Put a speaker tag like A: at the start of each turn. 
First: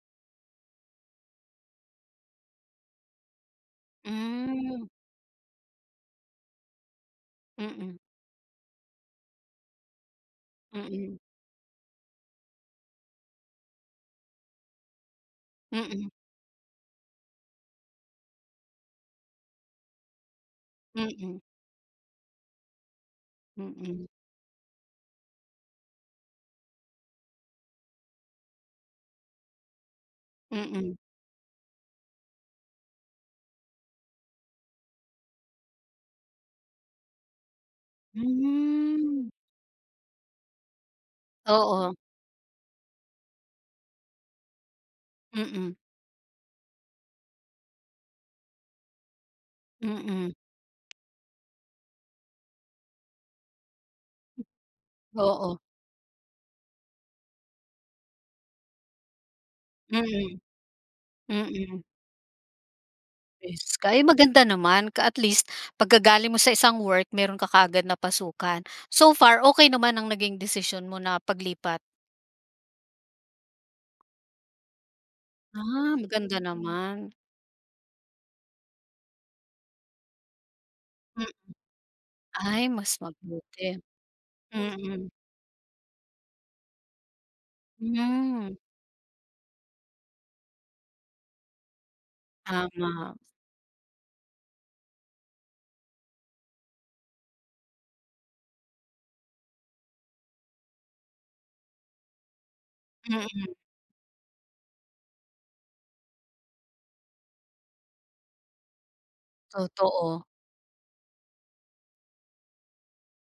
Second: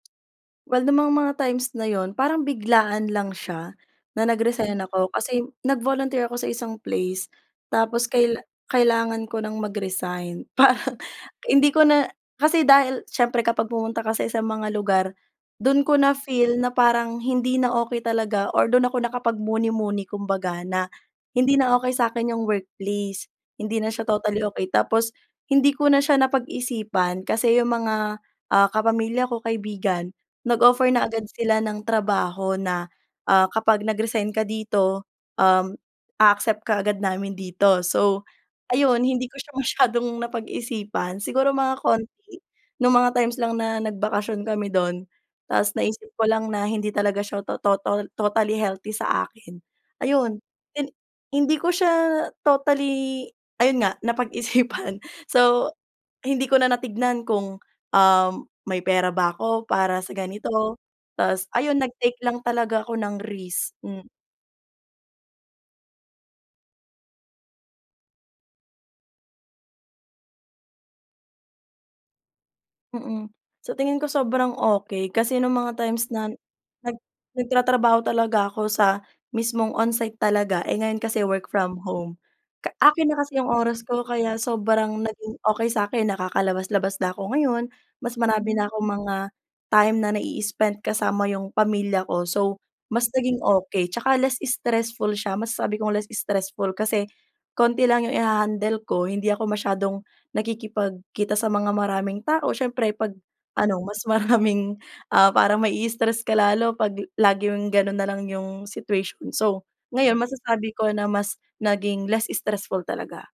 A: Well nung mga mga times na yun, parang biglaan lang siya na nag-resign
B: Hmm.
A: ako kasi nag-volunteer ako sa isang place.
B: Mm.
A: Tapos kaila kailangan ko ng mag-resign. Parang
B: Mm.
A: hindi ko na kasi dahil siyempre kapag pumunta ka sa isang mga lugar, dun ko
B: Mm.
A: na-feel na parang hindi na okey talaga, or dun ako nakapagmuni-muni kumbaga na
B: Mm.
A: hindi na okey sakin yung workplace. Hindi na
B: Mm.
A: siya totally okey. Tapos hindi ko na siya napag-isipan, kasi yung mga, ah, kapamilya ko, kaibigan, nag-offer
B: Mm.
A: na agad sila ng trabaho na, ah, kapag nag-resign ka dito, um, a-accept ka agad namin dito. So ayun, hindi
B: Hmm.
A: ko siya masyadong napag-isipan. Siguro mga
B: Oo.
A: konti, nung mga times lang na nagbakasyon kami dun.
B: Mm.
A: Ta's naisip ko lang na hindi talaga siya to total totally healthy sa akin.
B: Mm.
A: Ayun, hin hindi ko siya totally ayun nga napag-isipan.
B: Oo.
A: So, hindi ko na natingnan kung, um, may pera ba ako para sa
B: Mm.
A: ganito, ta's ayun
B: Mm.
A: nag-take lang talaga ako ng risk.
B: Is
A: Hmm.
B: kay maganda naman ka at least, pagka galing mo sa isang work, meron ka kaagad napasukan. So far, okey naman ang naging desisyon mo na paglipat?
A: Mm. Sa tingin ko sobrang okey. Kasi nung mga
B: Ah,
A: times na
B: maganda
A: nag
B: naman.
A: nagtatrabaho talaga ako sa mismong onsite talaga, eh ngayon kasi work from home.
B: Ay
A: Ka
B: mas
A: akin na kasi yung oras
B: mabuti.
A: ko kaya sobrang
B: Mm.
A: naging okey sakin. Nakakalabas-labas na ako ngayon, mas
B: Hmm.
A: marami na akong mga time na na-i-spend kasama yung pamilya ko. So mas
B: Tama.
A: naging okey. Tsaka less stressful siya. Masasabi kong less stressful kasi konti lang yung i-hahandle ko, hindi ako masyadong nakikipagkita sa mga maraming tao. Siyempre 'pag
B: Mm.
A: ano, mas maraming, ah, parang ma i-stress ka lalo 'pag laging ganun nalang yung situation. So, ngayon
B: Totoo.
A: masasabi ko na mas naging less stressful talaga.